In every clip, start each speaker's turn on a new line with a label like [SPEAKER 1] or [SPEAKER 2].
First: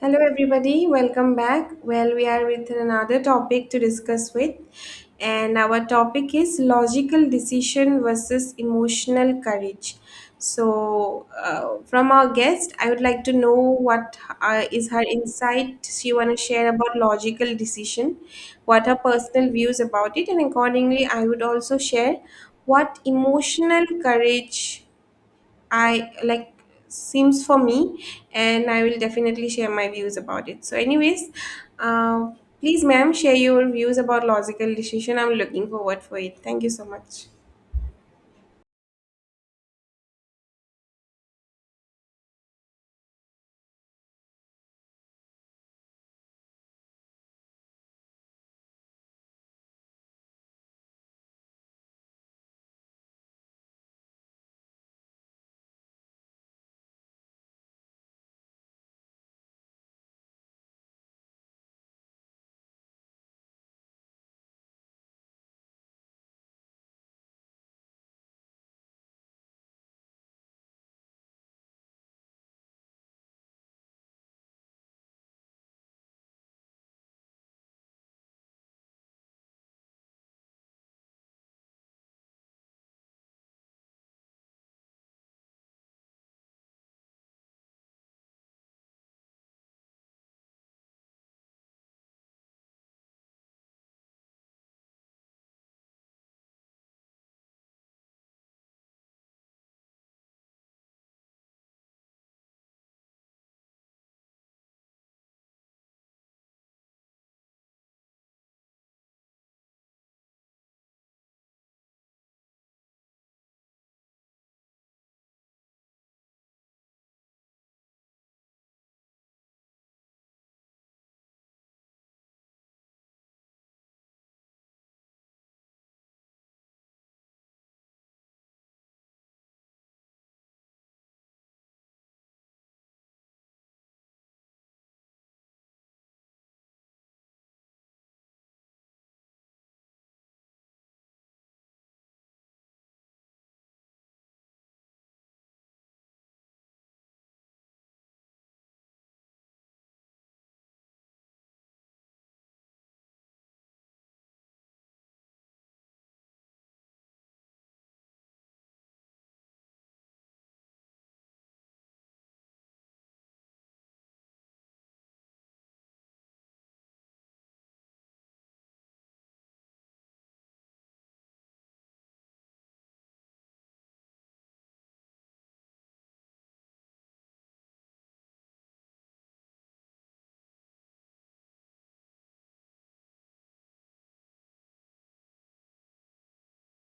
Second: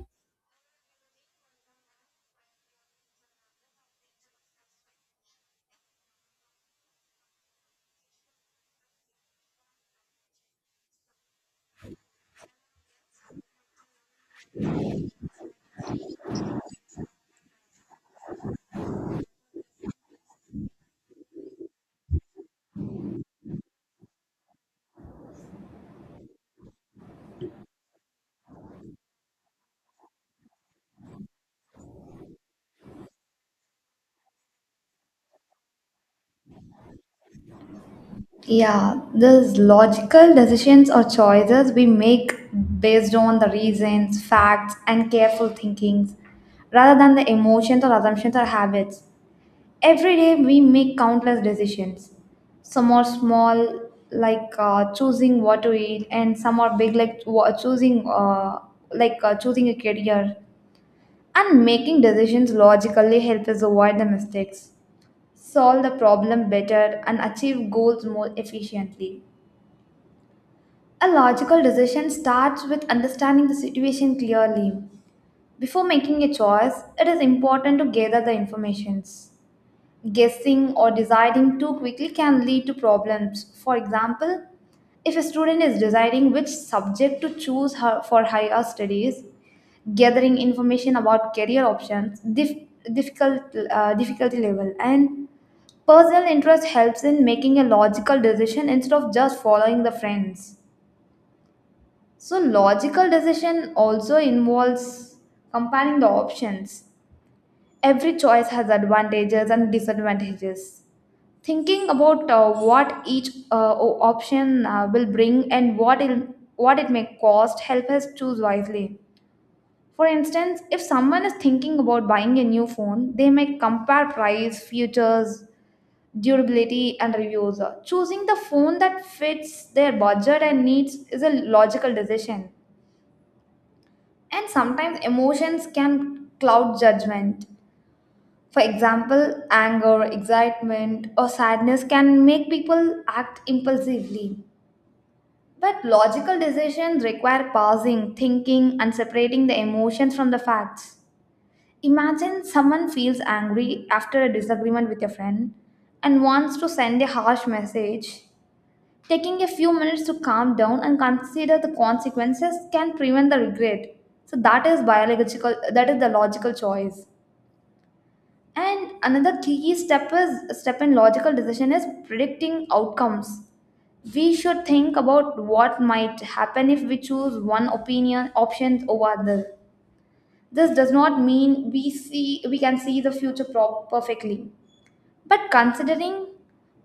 [SPEAKER 1] Hello, everybody. Welcome back. Well, we are with another topic to discuss with, and our topic is logical decision versus emotional courage. So, from our guest, I would like to know what is her insight she want to share about logical decision, what her personal views about it, and accordingly, I would also share what emotional courage I like seems for me, and I will definitely share my views about it. So, anyways, uh, please, ma'am, share your views about logical decision. I'm looking forward for it. Thank you so much.
[SPEAKER 2] Yeah, these logical decisions or choices we make based on the reasons, facts, and careful thinkings rather than the emotions or assumptions or habits. Every day we make countless decisions. Some are small, like choosing what to eat, and some are big, like choosing a career. And making decisions logically help us avoid the mistakes, solve the problem better, and achieve goals more efficiently. A logical decision starts with understanding the situation clearly. Before making a choice, it is important to gather the informations. Guessing or deciding too quickly can lead to problems. For example, if a student is deciding which subject to choose her for higher studies, gathering information about career options, difficult difficulty level, and personal interest helps in making a logical decision instead of just following the friends. So, logical decision also involves comparing the options. Every choice has advantages and disadvantages. Thinking about what each option will bring and what it may cost help us choose wisely. For instance, if someone is thinking about buying a new phone, they may compare price, features, durability, and reviews. Choosing the phone that fits their budget and needs is a logical decision. And sometimes emotions can cloud judgment. For example, anger, excitement, or sadness can make people act impulsively. But logical decisions require pausing, thinking, and separating the emotions from the facts. Imagine someone feels angry after a disagreement with a friend and wants to send a harsh message. Taking a few minutes to calm down and consider the consequences can prevent the regret. So that is the logical choice. And another key step in logical decision is predicting outcomes. We should think about what might happen if we choose one opinion options over other. This does not mean we can see the future perfectly, but considering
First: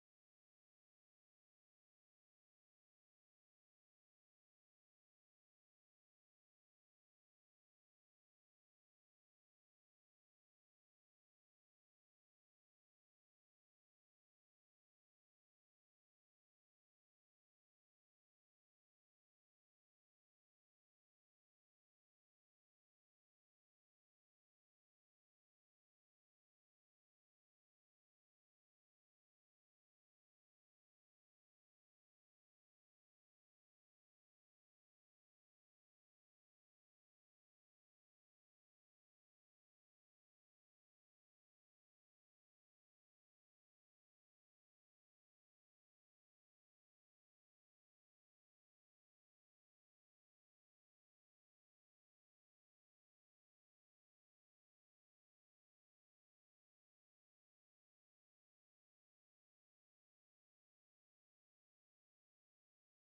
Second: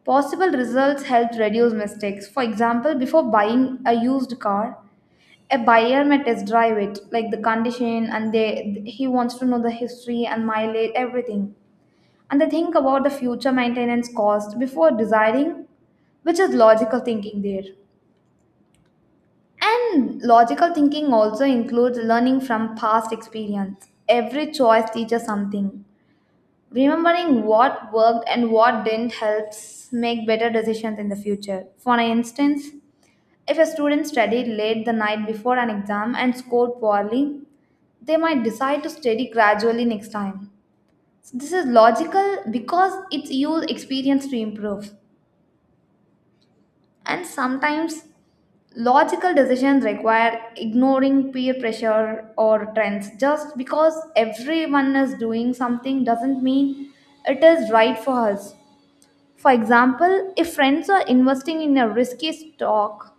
[SPEAKER 2] possible results helped reduce mistakes. For example, before buying a used car, a buyer may test drive it, like the condition, and they he wants to know the history and mileage, everything. And they think about the future maintenance cost before deciding, which is logical thinking there. And logical thinking also includes learning from past experience. Every choice teaches something. Remembering what worked and what didn't helps make better decisions in the future. For instance, if a student studied late the night before an exam and scored poorly, they might decide to study gradually next time. This is logical because it's used experience to improve. And sometimes logical decisions require ignoring peer pressure or trends. Just because everyone is doing something doesn't mean it is right for us. For example, if friends are investing in a risky stock,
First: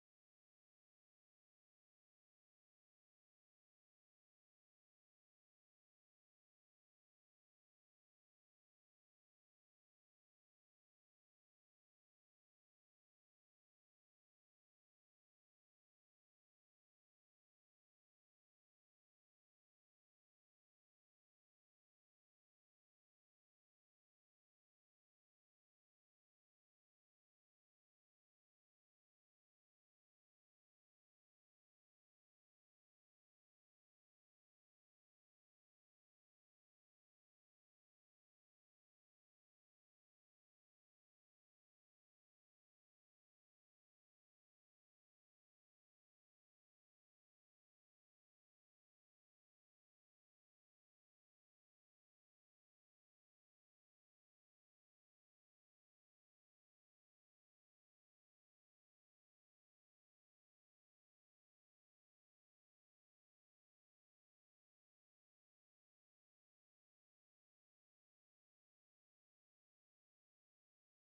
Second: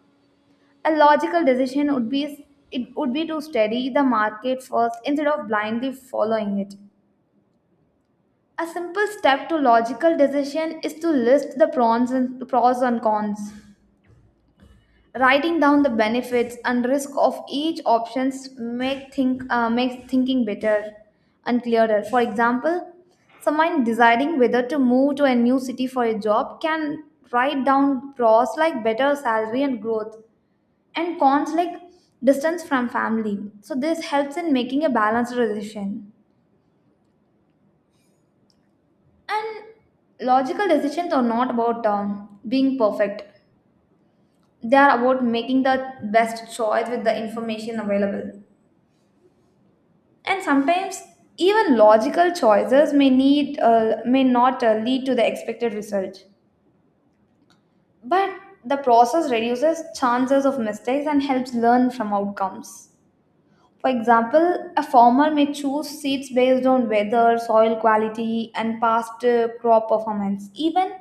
[SPEAKER 2] a logical decision would be it would be to study the market first instead of blindly following it. A simple step to logical decision is to list the pros and cons. Writing down the benefits and risk of each options makes thinking better and clearer. For example, someone deciding whether to move to a new city for a job can write down pros like better salary and growth and cons like distance from family. So this helps in making a balanced decision. And logical decisions are not about being perfect. They are about making the best choice with the information available. And sometimes even logical choices may not lead to the expected result, but the process reduces chances of mistakes and helps learn from outcomes. For example, a farmer may choose seeds based on weather, soil quality, and past crop performance. Even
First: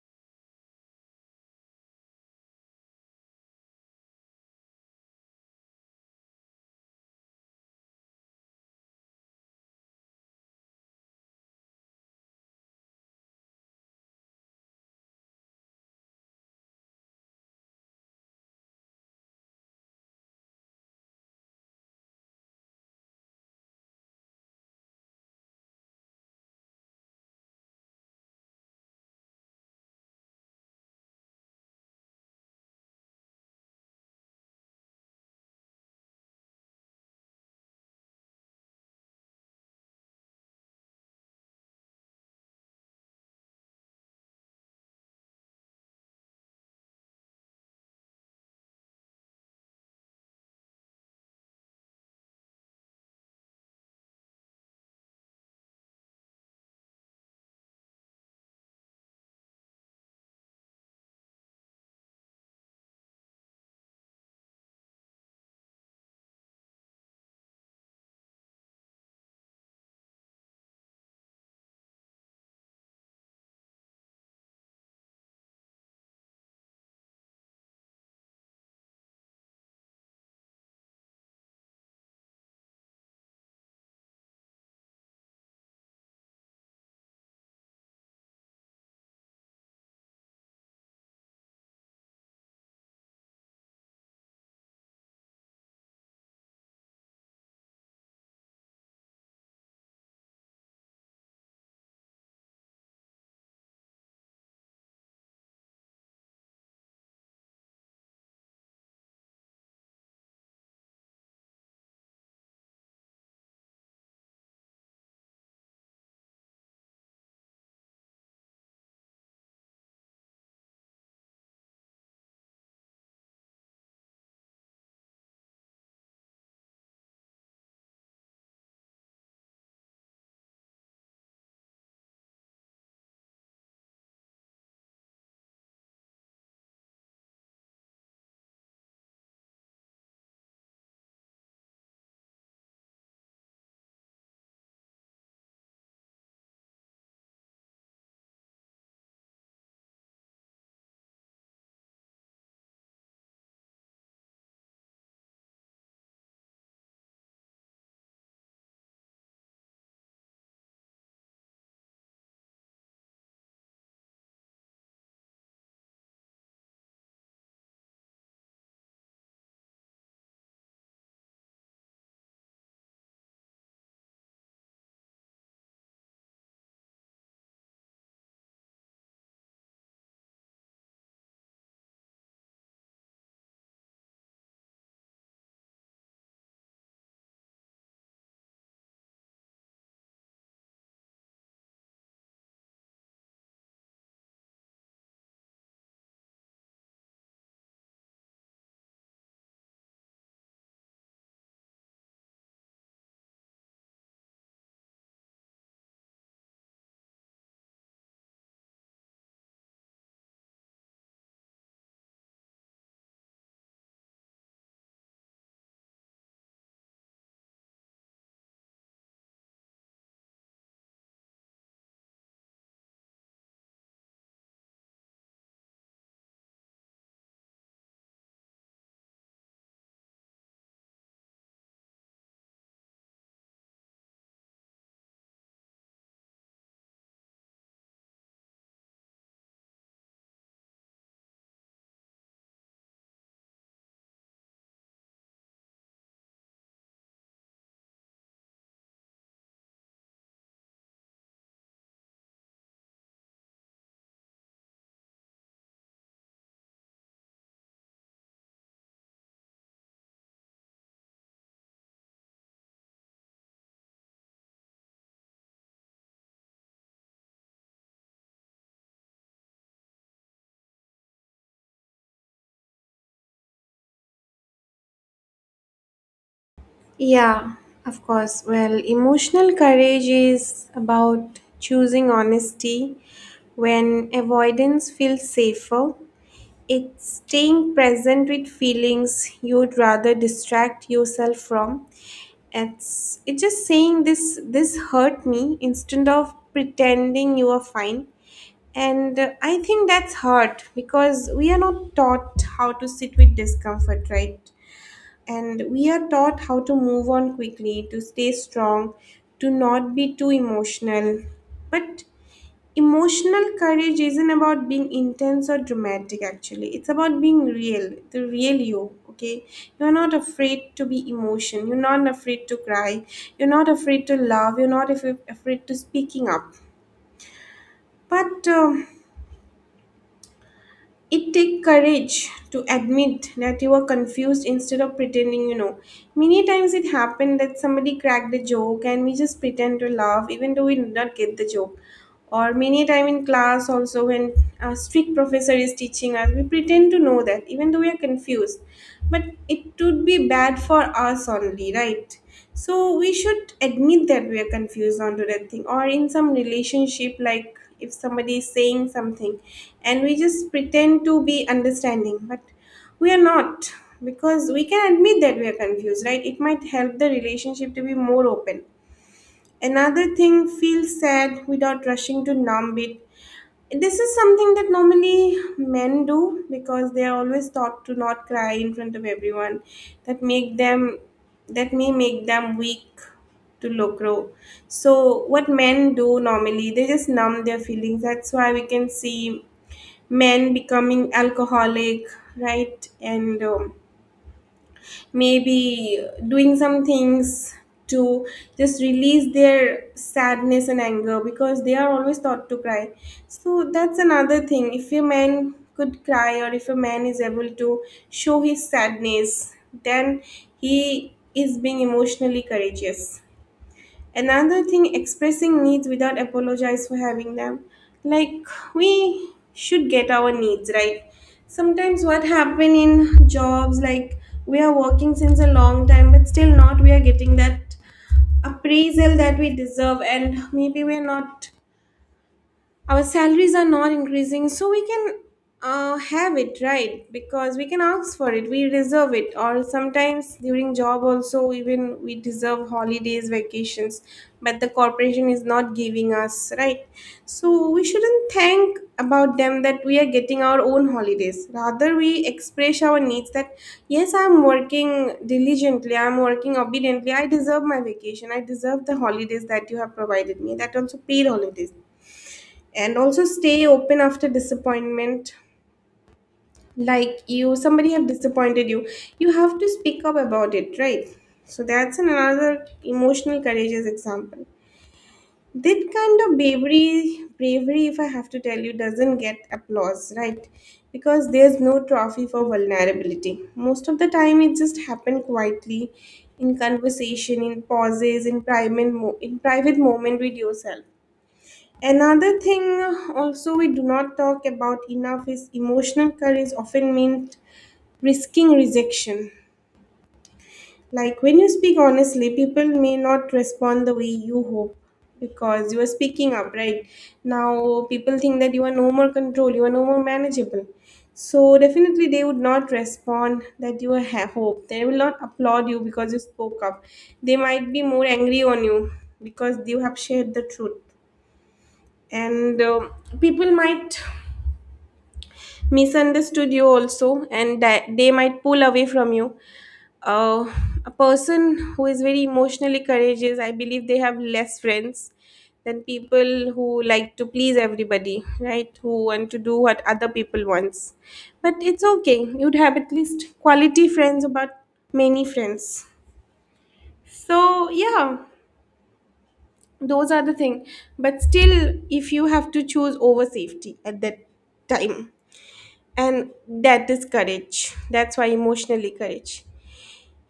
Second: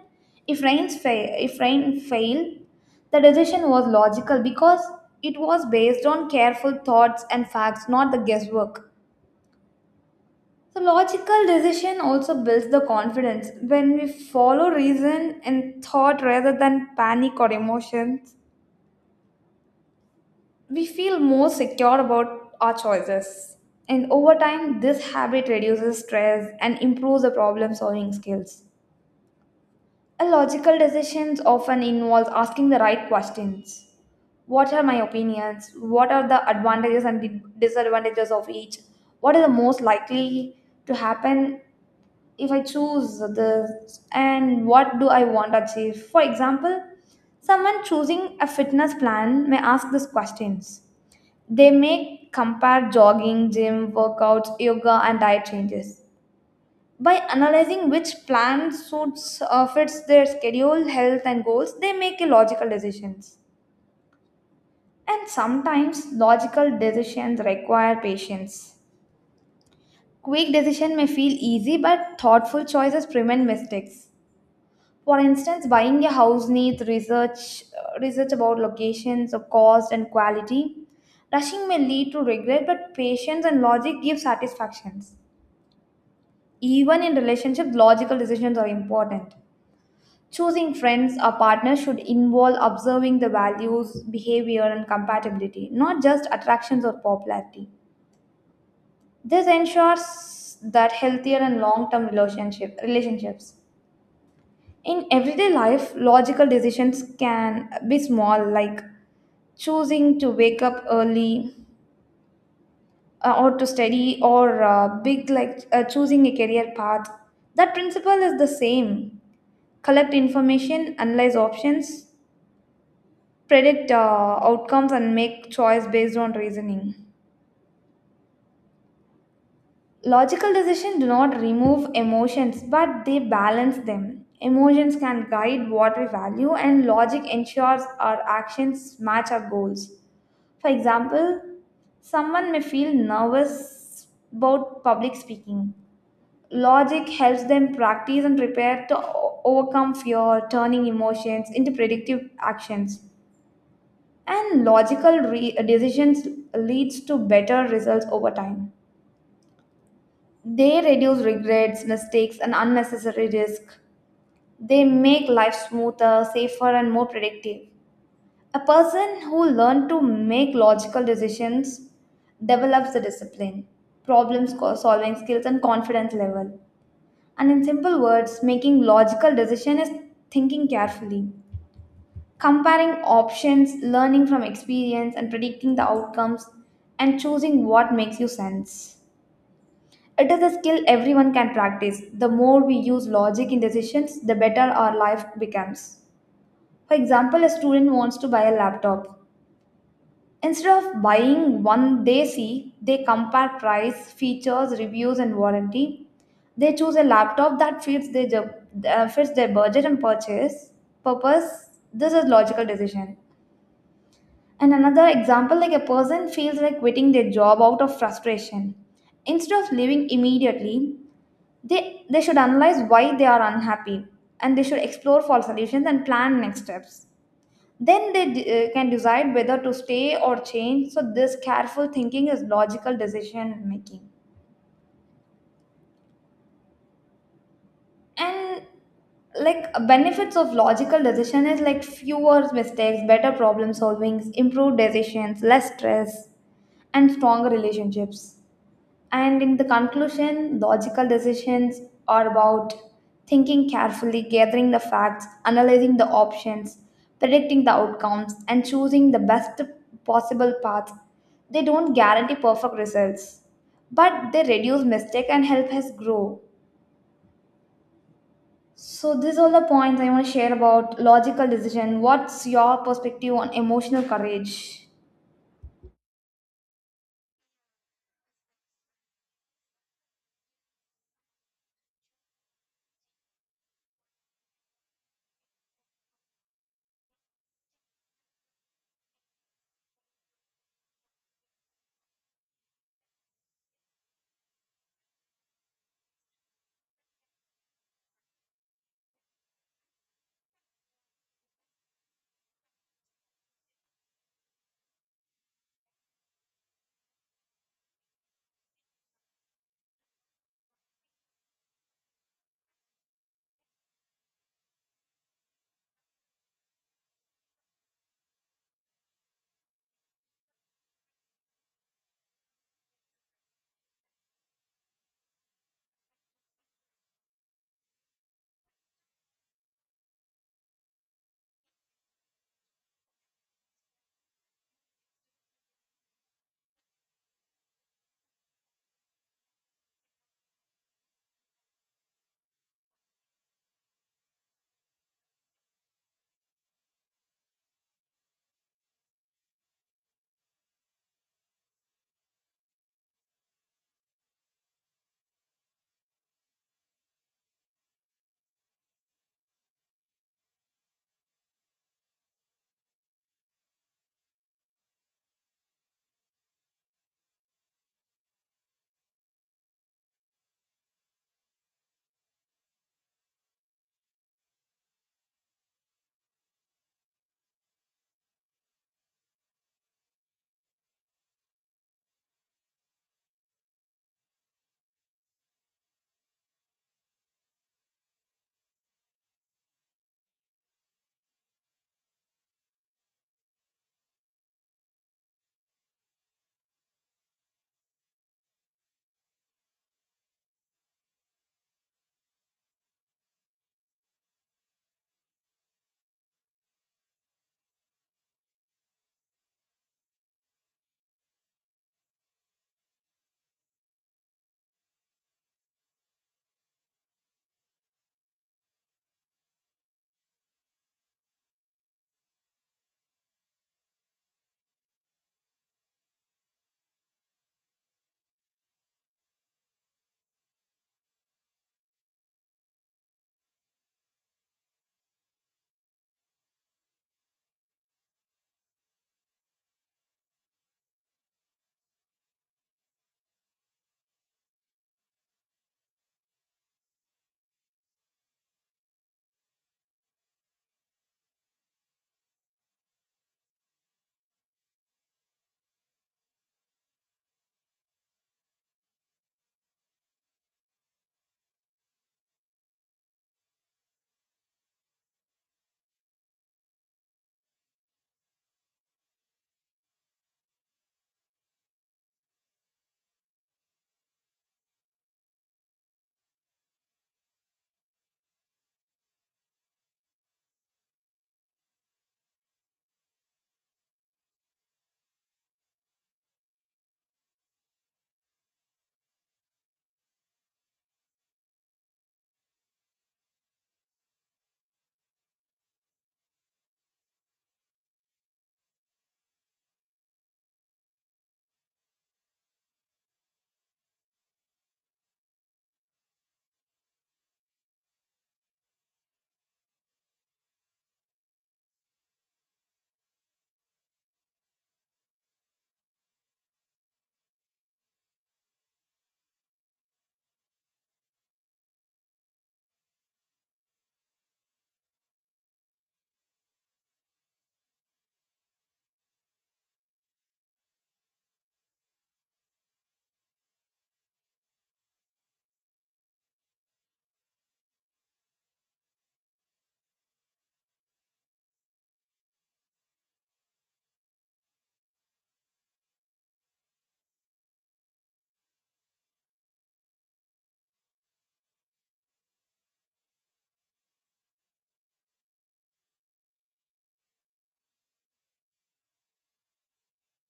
[SPEAKER 2] if rain fail, the decision was logical because it was based on careful thoughts and facts, not the guesswork. So, logical decision also builds the confidence. When we follow reason and thought rather than panic or emotions, we feel more secure about our choices. And over time, this habit reduces stress and improves the problem solving skills. A logical decisions often involves asking the right questions. What are my opinions? What are the advantages and disadvantages of each? What is the most likely to happen if I choose this, and what do I want to achieve? For example, someone choosing a fitness plan may ask these questions. They may compare jogging, gym, workouts, yoga, and diet changes. By analyzing which plan suits fits their schedule, health, and goals, they make a logical decisions. And sometimes logical decisions require patience. Quick decision may feel easy, but thoughtful choices prevent mistakes. For instance, buying a house needs research about locations, of cost, and quality. Rushing may lead to regret, but patience and logic give satisfactions. Even in relationships, logical decisions are important. Choosing friends or partners should involve observing the values, behavior, and compatibility, not just attractions or popularity. This ensures that healthier and long-term relationships. In everyday life, logical decisions can be small, like choosing to wake up early or to study, or big, like choosing a career path. That principle is the same. Collect information, analyze options, predict outcomes, and make choice based on reasoning. Logical decisions do not remove emotions, but they balance them. Emotions can guide what we value, and logic ensures our actions match our goals. For example, someone may feel nervous about public speaking. Logic helps them practice and prepare to overcome fear, turning emotions into predictive actions. And logical decisions leads to better results over time. They reduce regrets, mistakes, and unnecessary risk. They make life smoother, safer, and more predictive. A person who learns to make logical decisions develops the discipline, problem solving skills, and confidence level. And in simple words, making logical decision is thinking carefully, comparing options, learning from experience, and predicting the outcomes, and choosing what makes you sense. It is a skill everyone can practice. The more we use logic in decisions, the better our life becomes. For example, a student wants to buy a laptop. Instead of buying one they see, they compare price, features, reviews, and warranty. They choose a laptop that fits their budget and purchase purpose. This is logical decision. And another example, like a person feels like quitting their job out of frustration. Instead of leaving immediately, they should analyze why they are unhappy and they should explore for solutions and plan next steps. Then they can decide whether to stay or change. So, this careful thinking is logical decision making. And like benefits of logical decision is like fewer mistakes, better problem solvings, improved decisions, less stress, and stronger relationships. And in the conclusion, logical decisions are about thinking carefully, gathering the facts, analyzing the options, predicting the outcomes, and choosing the best possible path. They don't guarantee perfect results, but they reduce mistake and help us grow. So these are the points I want to share about logical decision. What's your perspective on emotional courage?
[SPEAKER 1] Yeah, of course. Well, emotional courage is about choosing honesty when avoidance feels safer. It's staying present with feelings you'd rather distract yourself from. It's just saying this hurt me instead of pretending you are fine. And I think that's hard because we are not taught how to sit with discomfort, right? And we are taught how to move on quickly, to stay strong, to not be too emotional. But emotional courage isn't about being intense or dramatic, actually. It's about being real, the real you, okay? You're not afraid to be emotion. You're not afraid to cry. You're not afraid to love. You're not afraid to speaking up. But it take courage to admit that you are confused instead of pretending you know. Many times it happened that somebody cracked a joke and we just pretend to laugh even though we did not get the joke, or many time in class also, when a strict professor is teaching us, we pretend to know that even though we are confused. But it would be bad for us only, right? So we should admit that we are confused onto that thing, or in some relationship, like if somebody is saying something, and we just pretend to be understanding, but we are not, because we can admit that we are confused, right? It might help the relationship to be more open. Another thing, feel sad without rushing to numb it. This is something that normally men do because they are always taught to not cry in front of everyone. That make them that may make them weak to locro. So what men do normally, they just numb their feelings. That's why we can see men becoming alcoholic, right? And maybe doing some things to just release their sadness and anger because they are always taught to cry. So that's another thing. If a man could cry or if a man is able to show his sadness, then he is being emotionally courageous. Another thing, expressing needs without apologize for having them. Like, we should get our needs right. Sometimes what happen in jobs, like we are working since a long time but still not we are getting that appraisal that we deserve, and maybe we're not, our salaries are not increasing, so we can have it right, because we can ask for it, we deserve it. Or sometimes during job also, even we deserve holidays, vacations, but the corporation is not giving us, right? So we shouldn't thank about them that we are getting our own holidays, rather we express our needs that yes, I'm working diligently, I'm working obediently, I deserve my vacation, I deserve the holidays that you have provided me, that also paid holidays. And also stay open after disappointment, like you somebody have disappointed you, you have to speak up about it, right? So that's another emotional courageous example. That kind of bravery, if I have to tell you, doesn't get applause, right? Because there's no trophy for vulnerability, most of the time it just happened quietly, in conversation, in pauses, in in private moment with yourself. Another thing also we do not talk about enough is emotional courage often means risking rejection. Like when you speak honestly, people may not respond the way you hope, because you are speaking up, right? Now people think that you are no more control, you are no more manageable. So definitely they would not respond that you have hope. They will not applaud you because you spoke up. They might be more angry on you because you have shared the truth. And people might misunderstood you also, and that they might pull away from you. uh, a person who is very emotionally courageous, I believe, they have less friends than people who like to please everybody, right, who want to do what other people wants. But it's okay, you'd have at least quality friends about many friends. So yeah, those are the thing. But still, if you have to choose over safety at that time, and that is courage. That's why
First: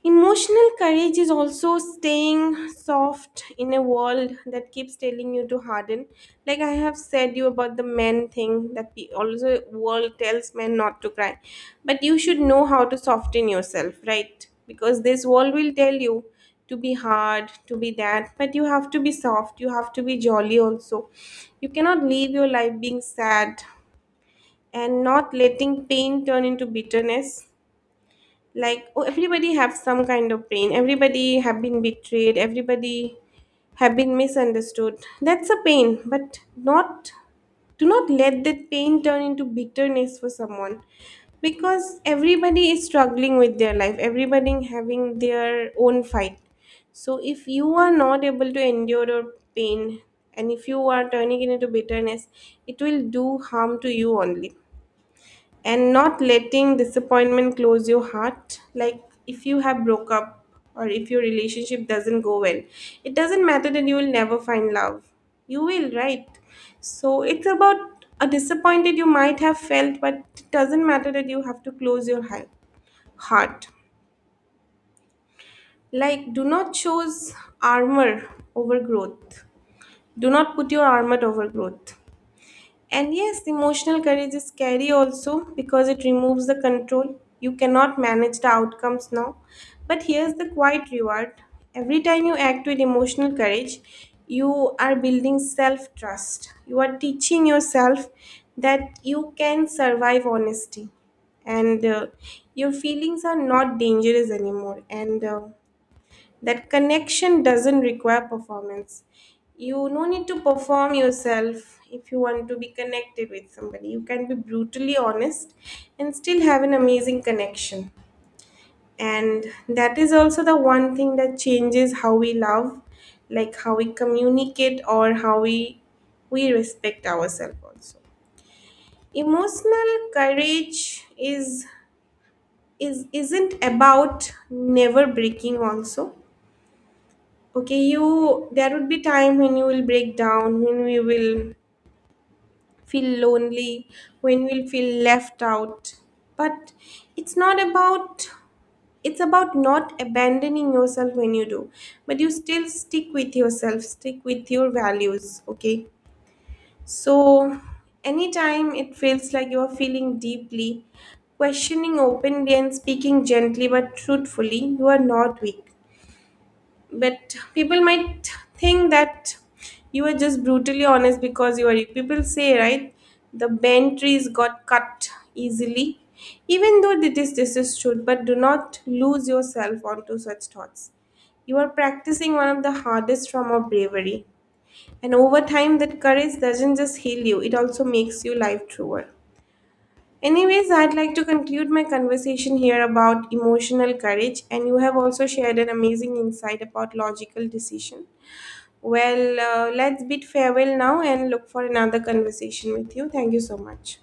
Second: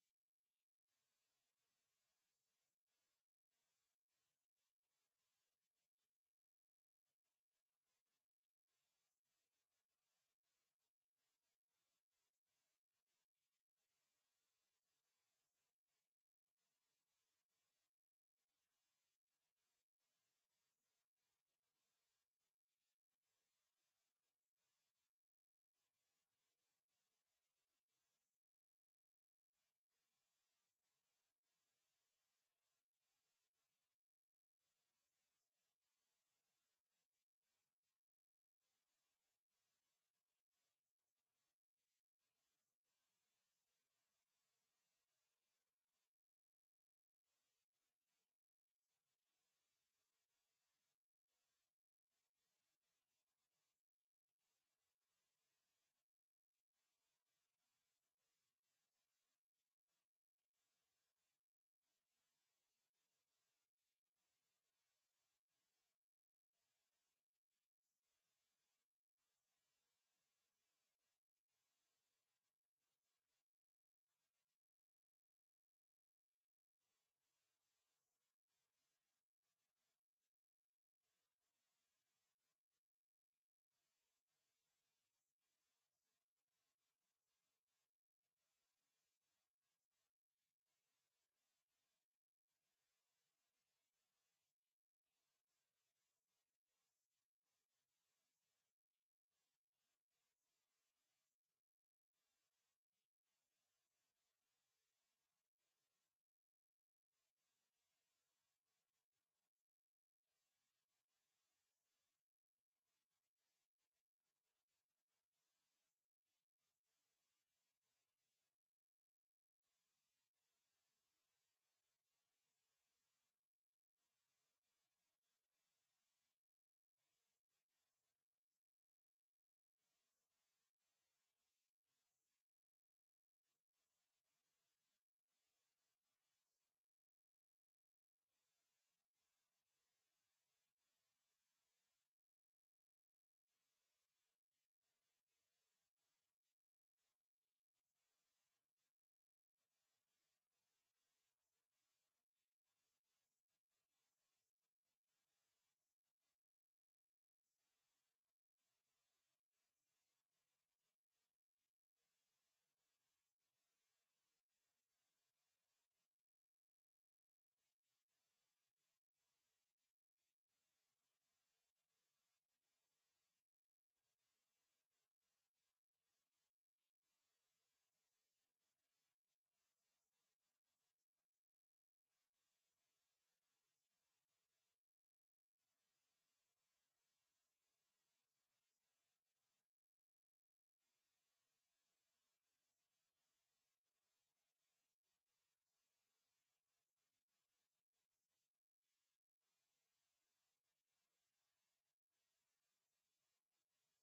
[SPEAKER 1] emotional courage is also staying soft in a world that keeps telling you to harden. Like I have said you about the men thing, that the also world tells men not to cry, but you should know how to soften yourself, right? Because this world will tell you to be hard, to be that, but you have to be soft, you have to be jolly also. You cannot live your life being sad, and not letting pain turn into bitterness. Like, oh, everybody have some kind of pain, everybody have been betrayed, everybody have been misunderstood, that's a pain, but not, do not let that pain turn into bitterness for someone, because everybody is struggling with their life, everybody having their own fight. So if you are not able to endure your pain, and if you are turning it into bitterness, it will do harm to you only. And not letting disappointment close your heart, like if you have broke up or if your relationship doesn't go well, it doesn't matter that you will never find love, you will, right? So it's about a disappointed you might have felt, but it doesn't matter that you have to close your heart. Like, do not choose armor over growth, do not put your armor over growth. And yes, emotional courage is scary also, because it removes the control. You cannot manage the outcomes now. But here's the quiet reward, every time you act with emotional courage, you are building self trust. You are teaching yourself that you can survive honesty, and your feelings are not dangerous anymore. And that connection doesn't require performance. You no need to perform yourself if you want to be connected with somebody. You can be brutally honest and still have an amazing connection. And that is also the one thing that changes how we love, like how we communicate, or how we respect ourselves also. Emotional courage is isn't about never breaking also, okay? You, there would be time when you will break down, when we will feel lonely, when we'll feel left out, but it's not about, it's about not abandoning yourself when you do, but you still stick with yourself, stick with your values, okay? So anytime it feels like you are feeling deeply, questioning openly, and speaking gently but truthfully, you are not weak. But people might think that you are just brutally honest, because you are, people say, right, the bent trees got cut easily. Even though it is this is true, but do not lose yourself onto such thoughts. You are practicing one of the hardest form of bravery, and over time, that courage doesn't just heal you, it also makes you life truer. Anyways, I'd like to conclude my conversation here about emotional courage, and you have also shared an amazing insight about logical decision. Well, let's bid farewell now and look for another conversation with you. Thank you so much.